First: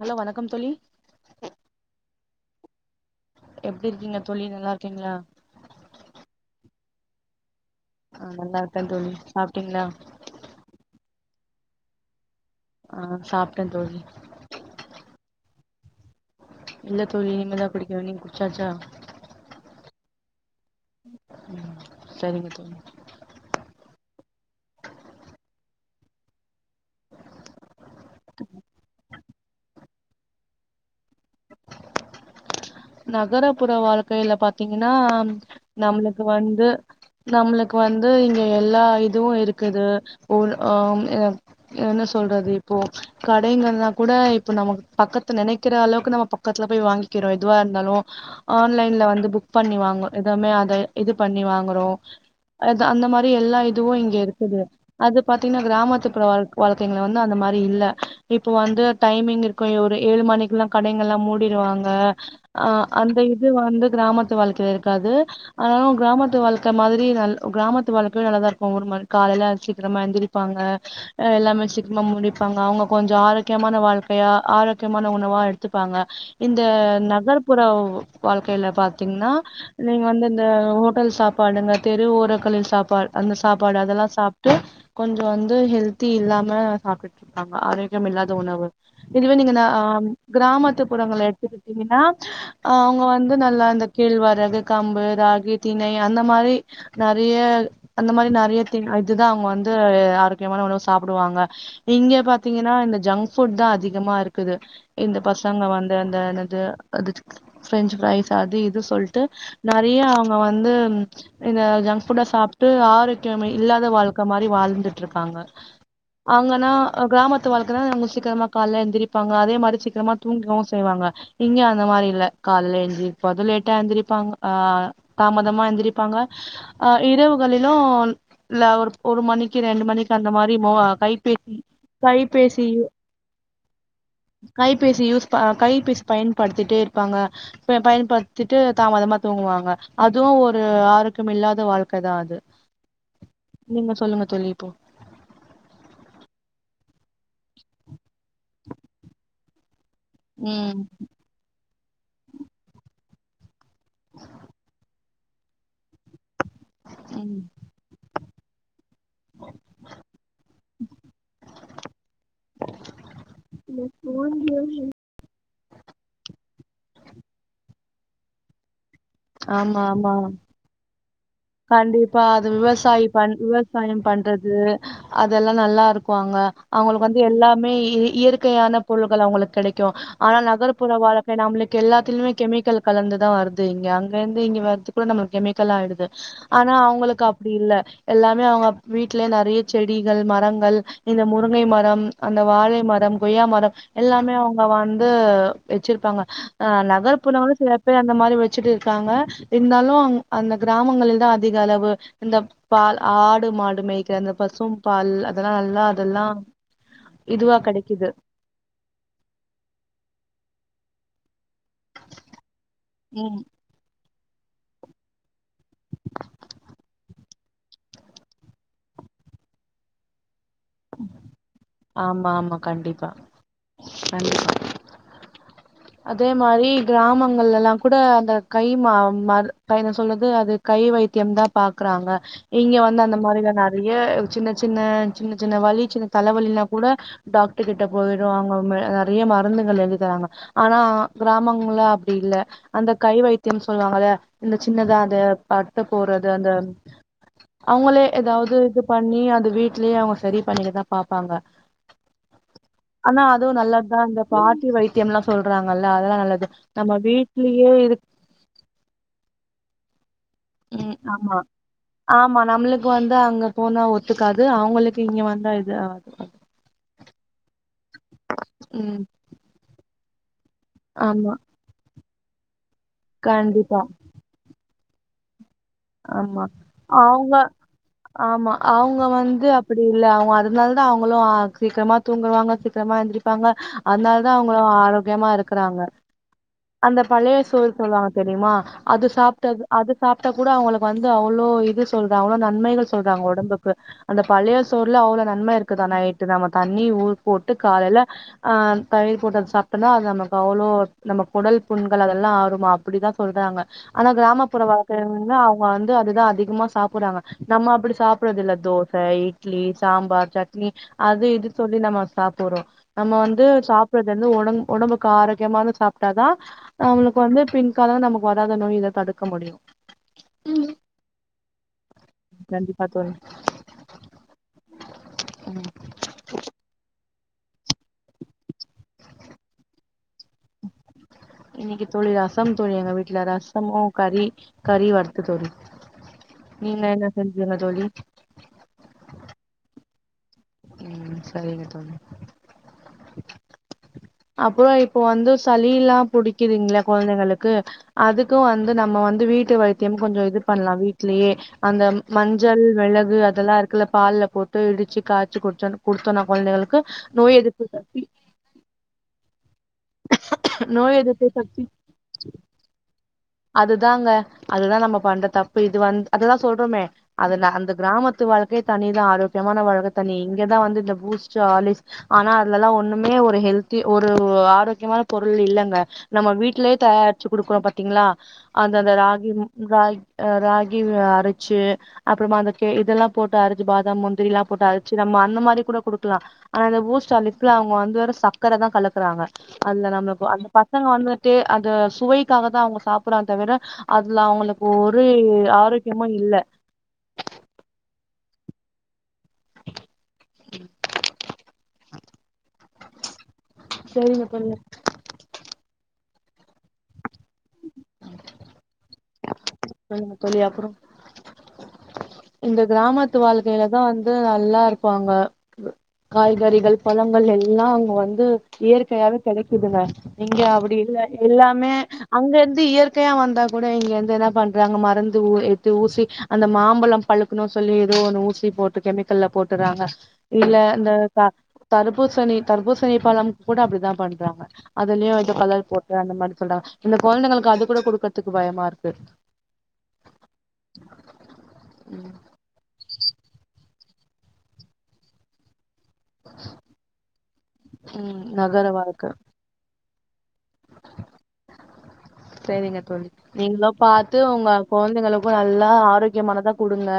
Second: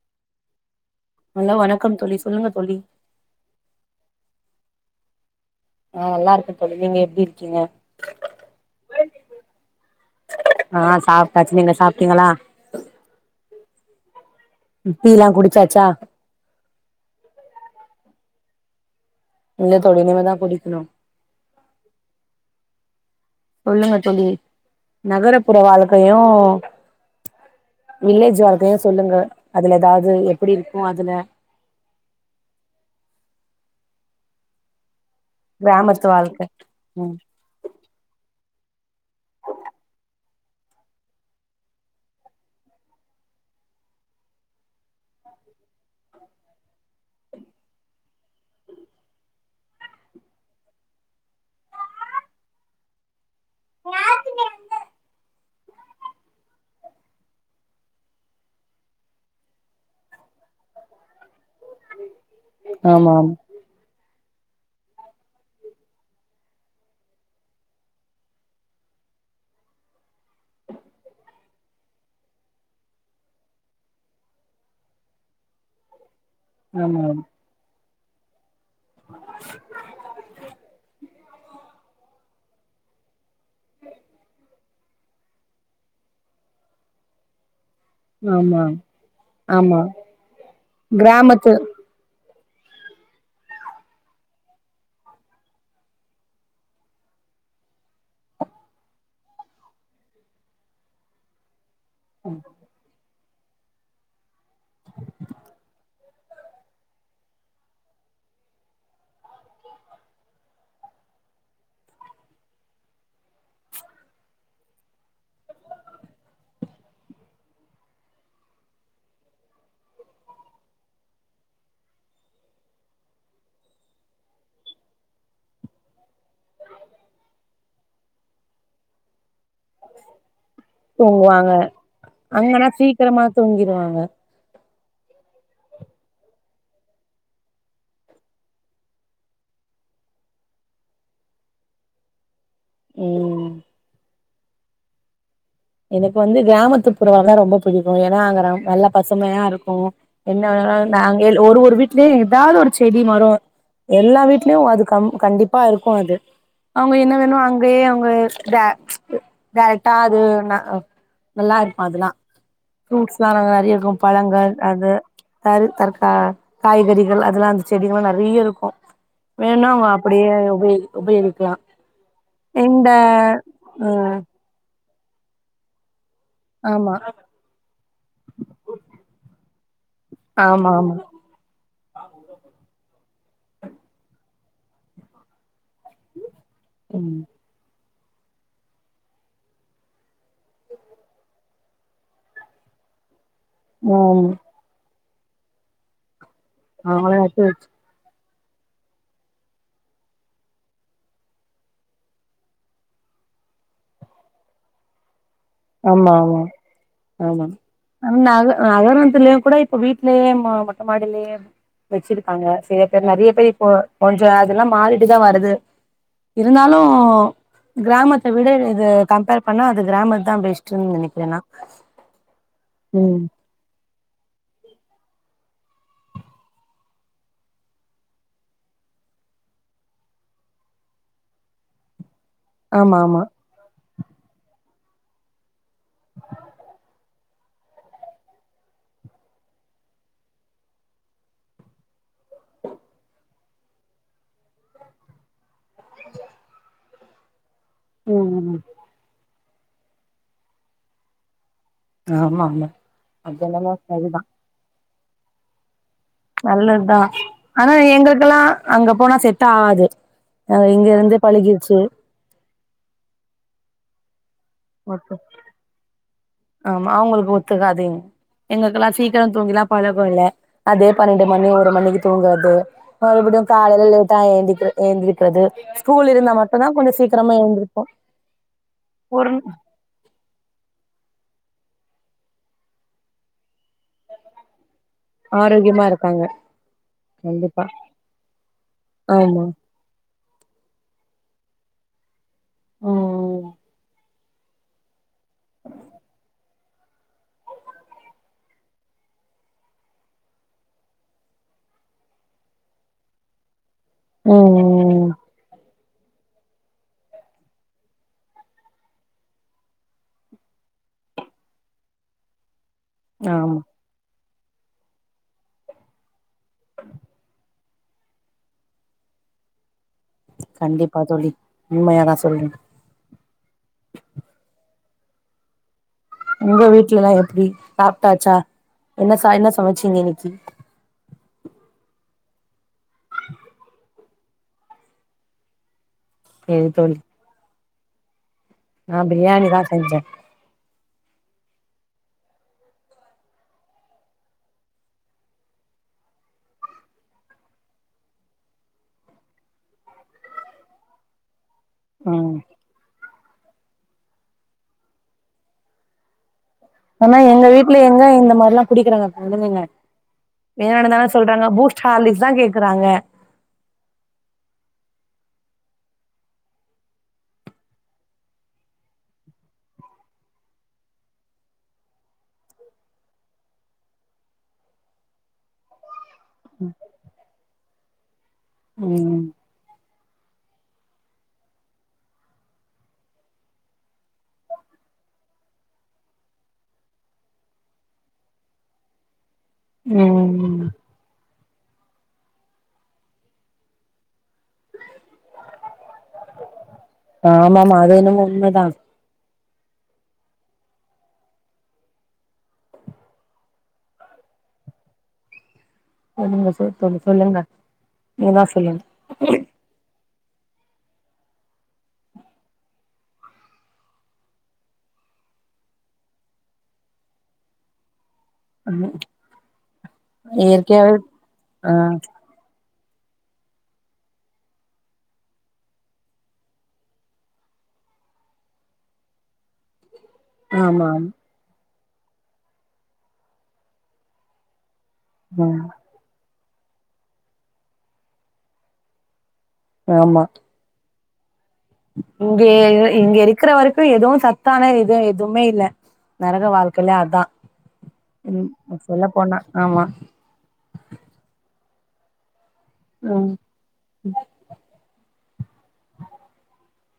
Hello வணக்கம் தோழி hello வணக்கம் தோழி சொல்லுங்க தோழி எப்டி இருக்கிங்க தோழி நல்லாருக்கிங்ளா ஆ நல்லாருக்க தோழி நீங்க எப்டி இருக்கிங்க ஆ நல்லாருக்க தோழி சாப்ட்டிங்ளா டாச்சு நீங்க சாப்ட்டிங்களா ஆ சாப் ட்ட தோழி டீலா குடிச்சாச்சா இல்ல தோழி இனிமேதா குடிக்கனு நீங்க குடிச்சாச்சா இல்ல தோழி இனிமேதா குடி ம் சரிங்க தோழி சொல்லுங்க தோழி, நகரபுற வாழ்க்கையு வில்லேஜ் வாழ்க்கையு சொல்லுங்க அதுல ஏதாவது எப்டி இருக்கு அதுல நகரப்புற வாழ்க்கையில பாத்தீங்கன்னா கிராமத்து நம்ளுக்கு வாழ்க்க வந்து ம் நம்ளுக்கு வந்து எல்லா இதுவு இருக்குது உல் ஆம் எ என்ன சொல்றது இப்போ கடைங்கல்லாக்கூட இப்போ நம்ம பக்கத்து நெனைக்கிற அளவுக்கு நம்ம பக்கத்துல போய் வாங்கிக்கிறோ எதுவாருந்தாலு ஆன்லைன்ல வந்து புக் பண்ணி வாங்க எதுமே அது இது பண்ணி வாங்கறோ அது அந்த மா எல்லா இதுவு இங்க இருக்குது அது பாத்தீங்ன்னா கிராமத்துபுற வாழ் வாழ்க்கைங்கல வந்து அந்த மாரி இல்ல இப்போ வந்து டைமிங் இருக்கு ஒரு ஏழு மணிக்குல்ல கடைங்கள்லா மூடிருவாங்க அஹ் அந்த ஆமாம் இது வந்து கிராமத் து வாழ்க்கையில இருக்காது ஆனாலு கிராமத்து வாழ்க்க மாரி நல் கிராமத்து வாழ்க்கையுநல்லாதா இருக்கு ஒரு மாரி காலைல சீக்கிரமா எழுந்திரிப்பாங்க எல்லாமே சீக்கிரமா முடிப்பாங்க அவங்க கொஞ்சோ ஆரோக்கியமான வாழ்க்கையா ஆரோக்கியமான உணவா எடுத்துப்பாங்க இந்த ந ஆமாம் [unintelligible] வாழ்க் ல்ல பாத்தீங்ன்னா நீங்க வந்து இந்த ஓட்டல் சாப்ப ப்பாடுங்க தெரு ஓரங்க்களில் சாப்பாட் அந்த சாப்பாடு அதெல்லா சாப்ட்டு கொஞ்சோ வந்து ஹெல்தி இல்லாம சாப்டுட்ருக்காங்க ஆரோக் கியம் இல்லாத ஆமா உணவு இதுவே நீங்க இந ஆமா ஆ ம் கிராமத்துப்புறங்கல்ல கிராமத்து எடுத்துக்கிட்டீங்கன்னா அவுங்க வந்து நல்லா இந்த கேழ்வரகு, கம்பு, ராகி, தினண அந்த மாரி நெறிய அந்த மாரி நெறிய தி இதுதா அவ்ங் வந்து ஆரோக்கியமான உணவு சாப்புடுவாங்க இங்க பாத்தீங்கன்னா இந்த ஜங்க் புட் தா அதிகமா இருக்குது இந்த பசங்க வந்து அந்த ன்னது அது ஃப்ரெஞ்சு ஃப்ரைஸ் அது இது சொல்ட்டு நெறிய அவுங்க வந்து இந்த ஜங்க் புட்டா சாப்ட்டு ஆரோக்கியமே இல்லாத வாழ்க்க மாரி வாழ்ந்துட்டுருக்காங்க. அவ்ங்கனா கிராமத்து வாழ்க்க தா அவ்ங்க சீக்கிரமா கால்ல எழுந்திரிப்பாங்க அதே மாரி சீக்கிரமா தூங்கவு செய்வாங்க இங்க அ ந்தமாரி இல்ல. காலேல எந்திரிப்பது லேட்டா எந்திரிப்பாங்க. ஆ தாமதமா எந்திரிப்பாங்க ஆ இரவுகளிலு ல ஒர் ஒரு மணிக்கு க்கு ரெண்டு மணிக்கு அந்த மாரி மோ தூங்குவாங்க கைப்பேசி கைப்பேசி அங்கன்னா சீக்கிரமா தூங்கிருவாங்க கைபேசி யூஸ் ப கைபேசி பயன் படுத்திட்டே இருப்பாங்க. ப பயன்படுத்திட்டு தாமதமா தூங்குவாங்க அதுவு ஒரு ஆரோக்கியமில்லாத வாழ்க்க தா அது ம் நீங்க சொல்லுங்க தோழி [unintelligible] எனக்கு வந்து கிராமத்து புற வாழ்னா ரொம்ப புடிக்கு ஏன்னா அங்க ரம் நல்லா பசுமையா ருக்கு என்னா அ ம் நாங்க [unintelligible] ஒரு ஒரு வீட்ல்யு எதாவது ஒரு செ டி மரம் எல்லா வீட்லியு அது கம் கண்டிப்பா இருக்கு அது அவுங்க என்ன வேனு ம் அங்கயே அவுங்க ற ம் டேரக்ட்டா அது நா நல்லாருக்கு அதுலா ஃப்ரூட்ஸ்லா நாங்க நிறைய இருக்கு பழங்கள் அது தரு தற்கா காய்கறிகள் அதெலா அந்த செடிகல்லா நெறைய இருக்கு வேனுன்னா ஆமா அவங்க ஆமா அப்டியே பேய் [unintelligible] கண்டிப்பா அது விவசாயி பண் விவசாயம் ம் பண்றது அதெல்லா நல்லா இருக் குவாங்க ஆமா அவுங்களுக்கு வந்து எல்லாமே இய இயற்கையான பொருள்கள் அவுங்குளுக் கெடைக் ட்டு ஆனா ஆமா நகர்ப்புற ஆமா வாழக்கை நம்மளுக்கு எல்லாத்திலிமே கெமிக்கல் கலந்துதா வருது இங்க அங்க இந்து இங்க வரத்துக்குள்ள நம்ளுக் கெமிக்கலாயிடுது ஹ்ஹ் ஆனா ம் அவுங்களுக்கு அப்டி இல்ல எல்லாமே அவுங்கப் வீட்ல நெறைய செடிகள் மரங்கள் இந்த முருங்கை மரம் அந்த வாழை மரம் கொய்யா மரம் ஆமா எல்லாமே அவுங்க வந் து வெச்சிருப்பாங்க அஹ் அவங்கள நட்டு நகர்புறங்கள்ள வச்சு சில பேரு அந்த மாரி வெச் ச்சிட்டு இருக்காங்க இர்ந்தாலு அங் அந்த கிராமங்களில் தா அதிக அளவு இந்தப் பால் ஆடு மாடு மேய்க்கிற அந்த பசும் பால்ல ஆமா ஆமா ஆமாங் இதுவா கெடைக்குது நக நகரத்துலயே கூட இப்ப வீட்லயே மொ மொட்ட மாடிலயே உம் வெச்சிருக்காங்க சில பேர் நறைய ம் பேர் இப்போ கொஞ்சம் அதெல்லா மாறிட்டு தா வருது இருந்தாலு கிராமத்த விட இது கம்பேர் பண்ணா அது கிராமத் தா பெஸ் ட்ன் நெனைக்கிறே நா ஆமா ஆமா கண்டிப்பா கண்டிப்பா அதே மாரி கிராமங்கள்ல எல்லாங் கூட அந்த கை மா மர் என்ன சொல்லது அது கை வைத்தியம் தா பாக்றாங்க இங்க ஆமா வந்து அந்த ஆமா மாரிதா நறை ஏ சின்ன சின்ன சின்ன சின்ன வலி சின்ன தலவலினா கூட டாக்ட் கிட்ட போயிருவாங்க மெ நறைய மருந்துகள் எழுதி தராங்க ஆனா கிராமங்கள்ல அப்டி இல்ல அந்த கை வைத்தியம் சொல்லுவாங்கல்ல இந்த சின்னதா அது பத்து போறது அந்தம் அவுங்களே ம் எதாவது ம் இது பண்ணி அது வீட்லியே அவுங்க சரி பண்ணிக்கதா பாப்பாங்க ஆமா ஆமா ஆனா அது அதுவு என்னமோ நல்லத்தா அந்த பாட்டி வைத் த்தியம்லா சொல்றாங்கள் நல்லத்தா ஆனா இருக் எங்குளுக் கெல்லா அங்க போனா செட் ஆவாது ம் ஆமா ஆமா நம்ளுக்கு வந்து அங்க போனா ஒத் ஆமா அவுங்களுக் ஒத்துக்காது இங் எங்களுக்குலாம் ம் சீக்கிரம் தூங்கிதான் ப பலகோயில்ல அதே பன்னண்டு ஆமா மணி ஒரு மணிக்கி தூங்காதே மறுபடியும் கண்டிப்பா காலைல லேட்டா ஏந்திக்கிது எந்துரிக்றது ஸ்கூல் இருந்தா ஆமா மட்டுந்தான் கொஞ்ச சீக்கிரமா அவங்க எந்திருப்போம் ஆமா அவங்க ஒரு வந்து அப்டி இல்ல அவுங்க அதுனால தான் அவுங்களும் சீக்கரமா தூங்கவாங்க சீக்கரமா எந்துரிப்பாங்க அத்னால தான் அவுங்களு ஆரோக்யமா இருக்குறாங்க ஆரோக்கியமா இருக்காங்க அந்த பழய கண்டிப்பா சோறு சொல்வாங்க தெரியுமா அது ஆமா சாப்ட்டது அது சாப்ட்ட வந்து அவ்ளோ இது சொல் த அவ்ளோ நன்மைகள் சொல்றாங்க ம் ஒடம்புக்கு அந்த பழய சோற்ல அவ்ளோ நன்ம இருக்குதான எட்டு நம்ம தண்ணி ஊர் போட்டு காலைல அஹ் தயிர் போட்டு சாப்ட்டோனா அது நமக்கு அவ்ளோ நம்ப கொடல் புண்கள் அதல்லாம் ஆறுமா அப்படிதான் சொல்றாங்க ஆனா கிராமப்புற வாக்க ம் அஅவுங்க வந்து அதுதான் அதிகமா சாப்புறாங்க நம்ம அப்புடி சாப்புறதில்ல தோச இட்லி சாம்பார் சட்னி அது இது சொல்லி நம்ம சாப்புறோம் நம்ம வந்து ஆமா சாப்றது எத் ந்து ஒடங் ஒடம்புக்கு ஆரோக்கியமானத் சாப்ட்டா தான் அவ்ளுக்கு வந்து பின் [unintelligible] நமக்கு வராத நோய் இத தடுக்க முடியும் கண்டிப்பா தோழி உண்மயாதான் சொல்றேன் ம் உங்க வீட்லலாம் எப் ப்டி சாப்ட்டாச்சா என்ன சா என்ன சமைச்சீங்க இன்னிக்கி இன்னக்கி தோழி ரசம் தோழி எங்க வீட்ல ரசமு கறி கறி வறுத்து தோழி சரி நீங்க தோழி என்ன செஞ்ச [unintelligible] தோழி ப்ரியாணிதான் செஞ்சன் ம் சரிங்க தோழி அப்றொம் இப்ப வந்து சளில்லாம் புடிக்கிதுங்கள கொலந்தைகளுக்கு அதுக்கும் வந்து நம்ம வந்து வீட்டு வைத்தியம் கொஞ்சொம் இது பண்லாம் வீட்லயே அந்த ம் மஞ்சள் மெளகு அத் தெல்லாருக்குல பால்ல போட்டு இடுச்சு காச்சு குடுச்சோன குடுத்தோனா கொலந்தைகளுக் ஆனா எங்க வீட்ல எங்க இந்த மாரிலா குடிகிறாங்க அத நீங்க வேணாணு நோய் தான எதிர்ப்பு சொல்றாங்க சக்தி பூஸ்ட் ஹார்லிகஸ் தா கேக்குறாங்க அதுதாங்க அதுதா நம்ம பண்ற தப்பு இது வந் அததுதா சொல்றோமே அதுனா அந்த கிராமத்து வாழ்க்கைய தனிதா ஆரோக்கியமான வாழ்கை தனி இங்கதா வந்து இந்த பூஸ்டர் ஆலிஸ் ஆனா அதுலலா ஒண்ணுமே ஒரு ஹெல்தி ஒரு ஆரோக்கியமான பொருள் இல்லங்க நம்ம வீட்லயே தயாரிச்சு குடுக்குறோம் ப ட்டீங்களா அந்தந்த ம் ராகி ராகி அ ராகி அரைச்சு அப்புறமா அந்த கே இதெல்லா போட்டு அரச்சு பாதாம் முந்திரிலா போட்டு அரச்சு நம்ம அந்த மாரி கூட குடுக்கலாம் ஆனா இந்த பூஸ்ட் ஆலிஸ்குலா அவங்க வந்து வற சக்கர தா கலக்குறாங்க அதுல நம்ம ப அந்த ம் பசங்க வந்துட்டு அது சுவைக்காக தா அவங்க சாப் ப்றான் தவிர அதுல அவங்களுக்கு ஒரு ஆரோக்கியமு இல்ல ஆமாமா அது என்னமோ உண்மதா செரிங்க தோழி [unintelligible] தோழி சொல்லுங்க நீ தா சொல்லுங் சொல்லுங்க தோழி அப்புறம் இந்த கிராமத்து வாழ்க்கையிலதா வந்து நல்லா இருப்பாங்க காய்கறிகள் பழங்கள் எல்லா அங்க வந் ந்து ம் இயற்கையாவே கெடைக்குதுங்க இங்க அப்படி இயற்கையாவே இல்ல எல்லாமே ஆ அங்க இருந்து இயற் கையா வந்தா கூட வந்து என்ன பண் நாங்க மரந்து எத்து ஊசி அந்த மாம்பழம் பழுக்கணும் சொல்லி ஏதோ ஒண்ணு ஊசி போட்டு கெமிக்கல்ல போட்டுறாங்க இல்ல ஆமா இந்த கா தர்பூசணி தர்பூசணி பழம் கூட அப்டிதா பண்றாங்க அதுலயு ஏதோ ம் கலர் போட்டு அந்த மாரி சொல்றாங் இந்த கொழந்தைங்களுக்கு அது கூட குடுக்கறதுக்கு பயமா இருக்கு ஆமா ம் [unintelligible] இங்க இருக்கிற வரைக்கும் எதுவு சத்தான இது எதுவுமே இல்ல நரக வாழ்க்கையிலே அதா ம் நகர சொல்ல வாழ்க்க போனா ஆமா சரிங்க தோழி ம் நீங்களோ பாத்து உங்க கொழந்தைங்கல நல்லா ஆரோக்கியமானதா கொடுங்க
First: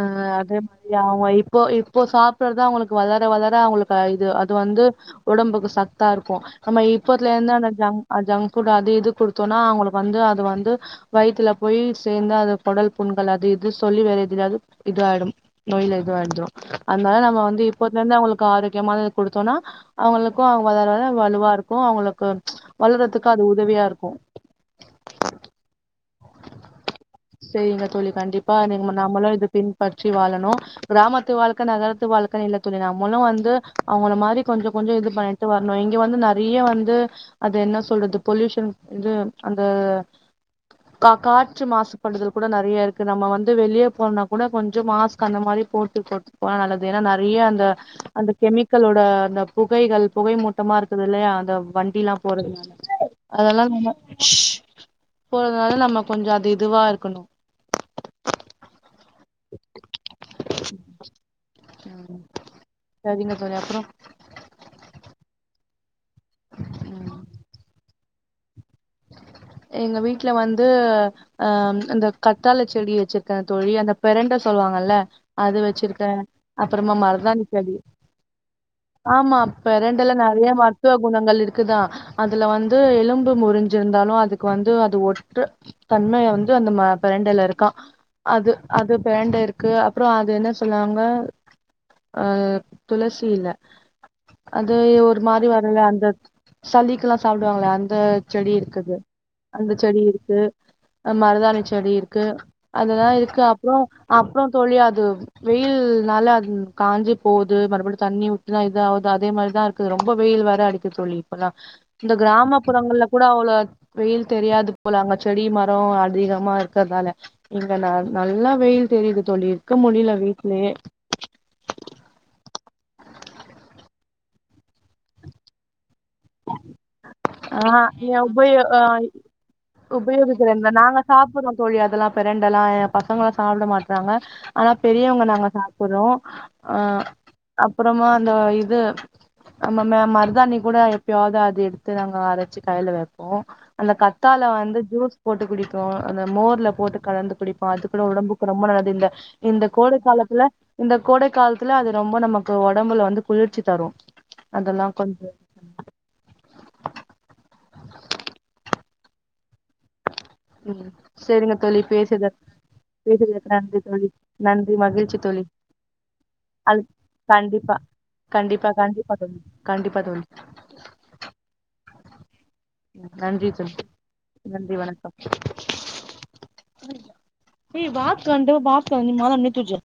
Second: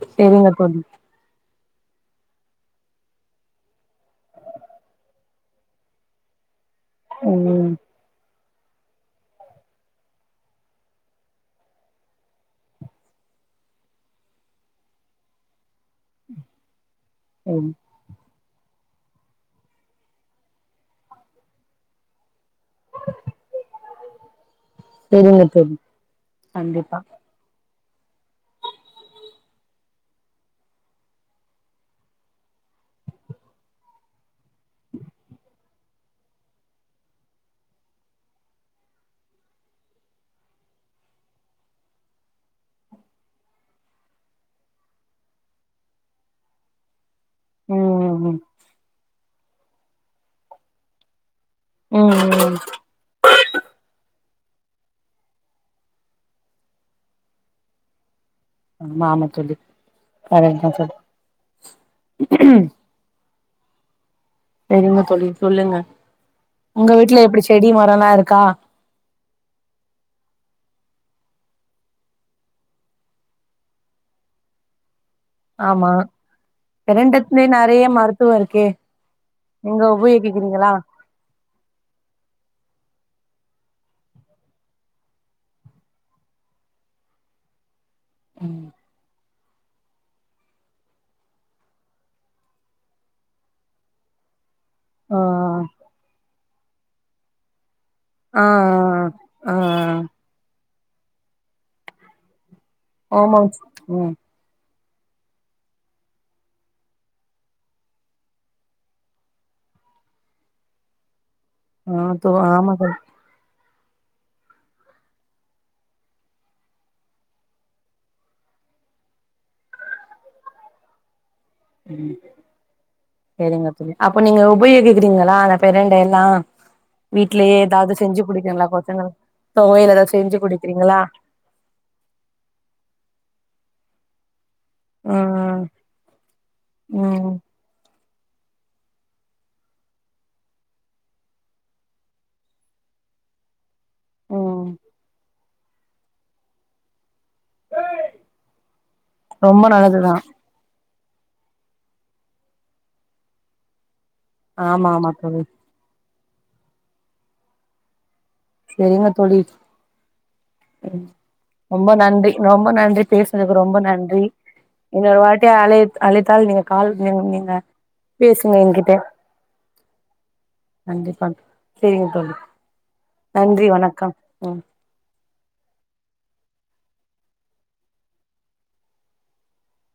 அ செரிங்க அதே தோழி மாரி அவ இப்போ இப்போ சாப்பிறதா அவங்களுக்கு வளர வளர அவங்களுக்கு அ இது அது வந்து ஒடம்புக்கு சத்தா இருக்கும் நம்ம இப்பதுல ம் எனஜாங் அஜாங் கூடாது இது குடுத்தோனா அவங்களுக்கு வந்து அது வந்து வயித்துல போய் சேந்து அது குடல் புண்கள் அது இது சொல்லி வேற எதுலது இது ஆயிடும் நோய்ல இது ஆயிடும் அதனால நம்ம வந்து ம் இப்பத்லருந்து அவுங்களுக் கு ஆரோக்கியமானது குடுத்தோன்னா அவங்களுக்கு அவங்க வளர வளற வலுவாருக்கு அவங்களுக்கு ம்ச் வளறதுக்கு அது உதவியாருக் கு செரிங்க தோழி கண்டிப்பா சேரிங்க தோழி கண்டிப்பா [unintelligible] நம்மளு இது பின்பற்றி வாழணு கிராமத்து வாழ்க்க நகரத்து வாழ்க்கணு இல்ல தோழி நம்மளு வந்து அவங்கள மாரி கொஞ்சோ கொஞ்சோ இது பண்ணிட்டு வர் நா இங்க வந்து நெறைய வந்து அது என்ன சொல்றது பொல்யூஷன் இது அந்த கா காற்று மாசு படுதல் கூட நெறைய இருக்கு நம்ம வந்து வெளிய போனா கூட கொஞ்சோ மாஸ்க் அந்த மாரி போட்டு போட்டுட் போனா நல்லது ஏனா நாட் ரியாந்த ம் அந்த ம் கெமிக்கலோட அந்தப் புகைகள் புகை மூட்டமா இருக்குது இல்லயா ந்த வண்டிலா ம் போறதுனால அதெல்லா [unintelligible] ஷ் போறதுனால நம்ம கொஞ்சோ அது இதுவா இருக்கணு [unintelligible] ஆமா தோழி, கரெக்ட்தா தோழி சரிங்க தோழி அப்றோ சரிங்க தோழி சொல்லுங்க உங்க வீட்டுல எப்டி செடி மரோல்லா இருக் க்கா எங்க வீட்ல வந்து அ இந்த கத்தாள செடி வச்சிருக்க தோழி அந்த பிரண்ட சொல்வாங்கல்ல அது ஆமா வச்சிருக்க அப்புறமா பெரண்டத்துலே மர்தாணிச்செடி நெறைய மருத்துவோ இருக்கே ஆமா நீங்க பெரெண்டல நெறைய உபயோகிக்கிறீங்களா மருத்துவ குணங்கள் இருக்குதா அதுல வந்து எலும் ட்டு முறிஞ் சிருந்தாலு அதுக்கு வந்து அது ஒட்ற தன்மய வந்து அந்த ம பிரண்டையில இருக்கா அது அது பெரண்ட இருக் க்கு அப்புறோ அது என்ன சொல்லுவாங்க அ துளசியில அது ஆ ஒரு மாரி வருல அந்தத் சளிக்குலா சாப்டுவாங்களே அந்த ஆ செடி இருக்குது ஆ ஆ அந்த செடி இருக்கு ஆ மருதாணி செடி இருக்கு அதெல்லா இருக்கு ஹோமோன்ஸ் அப்புறோ ம் அப்புறோ தோழி அத் து வெயில்னால அது காஞ்சு போது மறுபடி தண்ணி ஊத்னா இதா ஆவுது அதே மாரிதா இருக்குது ரொம்ப வெயில் வேற அடிக்குது தோழி [unintelligible] ஆ இந்த தோ ஆமா தோழி கிராமப்புறங்கள்லப் [unintelligible] வெயில் தெரியாது போல அங்க செடி மரோ அதிகமா இருக்கதால இங்க ந நல்லா வெயில் தெரியிது தோழி இருக்க முடில வீட்லயே சரிங்க தோழி அப்ப நீங்க உபயோகிக்றீங்களா அந்த பெரண்ட எல்லா வீட்லயே ஆ, ஏதாவது செஞ்சு என் உபயோ குடுக்கீங்களா ஆய் கொச்சங்களுக்கு தொவையல் ஏதாவது செஞ்சு உபயோகிக்கிறே நாங்க குடுக்கிறீங்களா சாப்பிடுறோ தோழி அதெல்லா பிரண்டலா ஏ பசங்கலா சாப்ட மாட் டாங்க ஆனா பெரியவங்க நாங்க ம் சாப்புற்றோ அ ம் அப்புறமா அந்த இது அம்மம்மே மருதாணி கூட எப்யாத்து அது எடுத் த்து நாங்க அரச்சு கைல வப்போம் அந்த கத்தால ம் வந்து ஜூஸ் போட்டு குடி தோ அந்த மோர்ல போட்டு கலந்து புடிப்போ அதுகூட ஒடம்புக்கு ரொம்ப நல்லது இந்த ரொம்ப இந்த கோடை நல்லதுதா காலத்துல இந்த கோடை காலத்துல அது ரொம்ப நமக்கு ஒடம்புல வந்து குளுர்ச்சிதரும் ஆமா ஆமா தோழி செரிங்க தோழி உம் செரிங்க தோழி ரொம்ப பேசுயத நன்றி ரொம்ப நன்றி பேசுதற்கு பேசுனதுக்கு ரொம்ப நன்றி தோழி நன்றி இன்னொரு மகிழ்ச்சி தோழி வாட்டி அழை அழைத்தால் நீங்க அது கால் நீ நீங்க கண்டிப்பா பேசுங்க கண்டிப்பா என்கிட்ட கண்டிப்பா தோழி கண்டிப்பா தோழி செரிங்க தோழி நன்றி தோலி வணக்கம் ம் நன்றி வணக்கம் ஏ [unintelligible]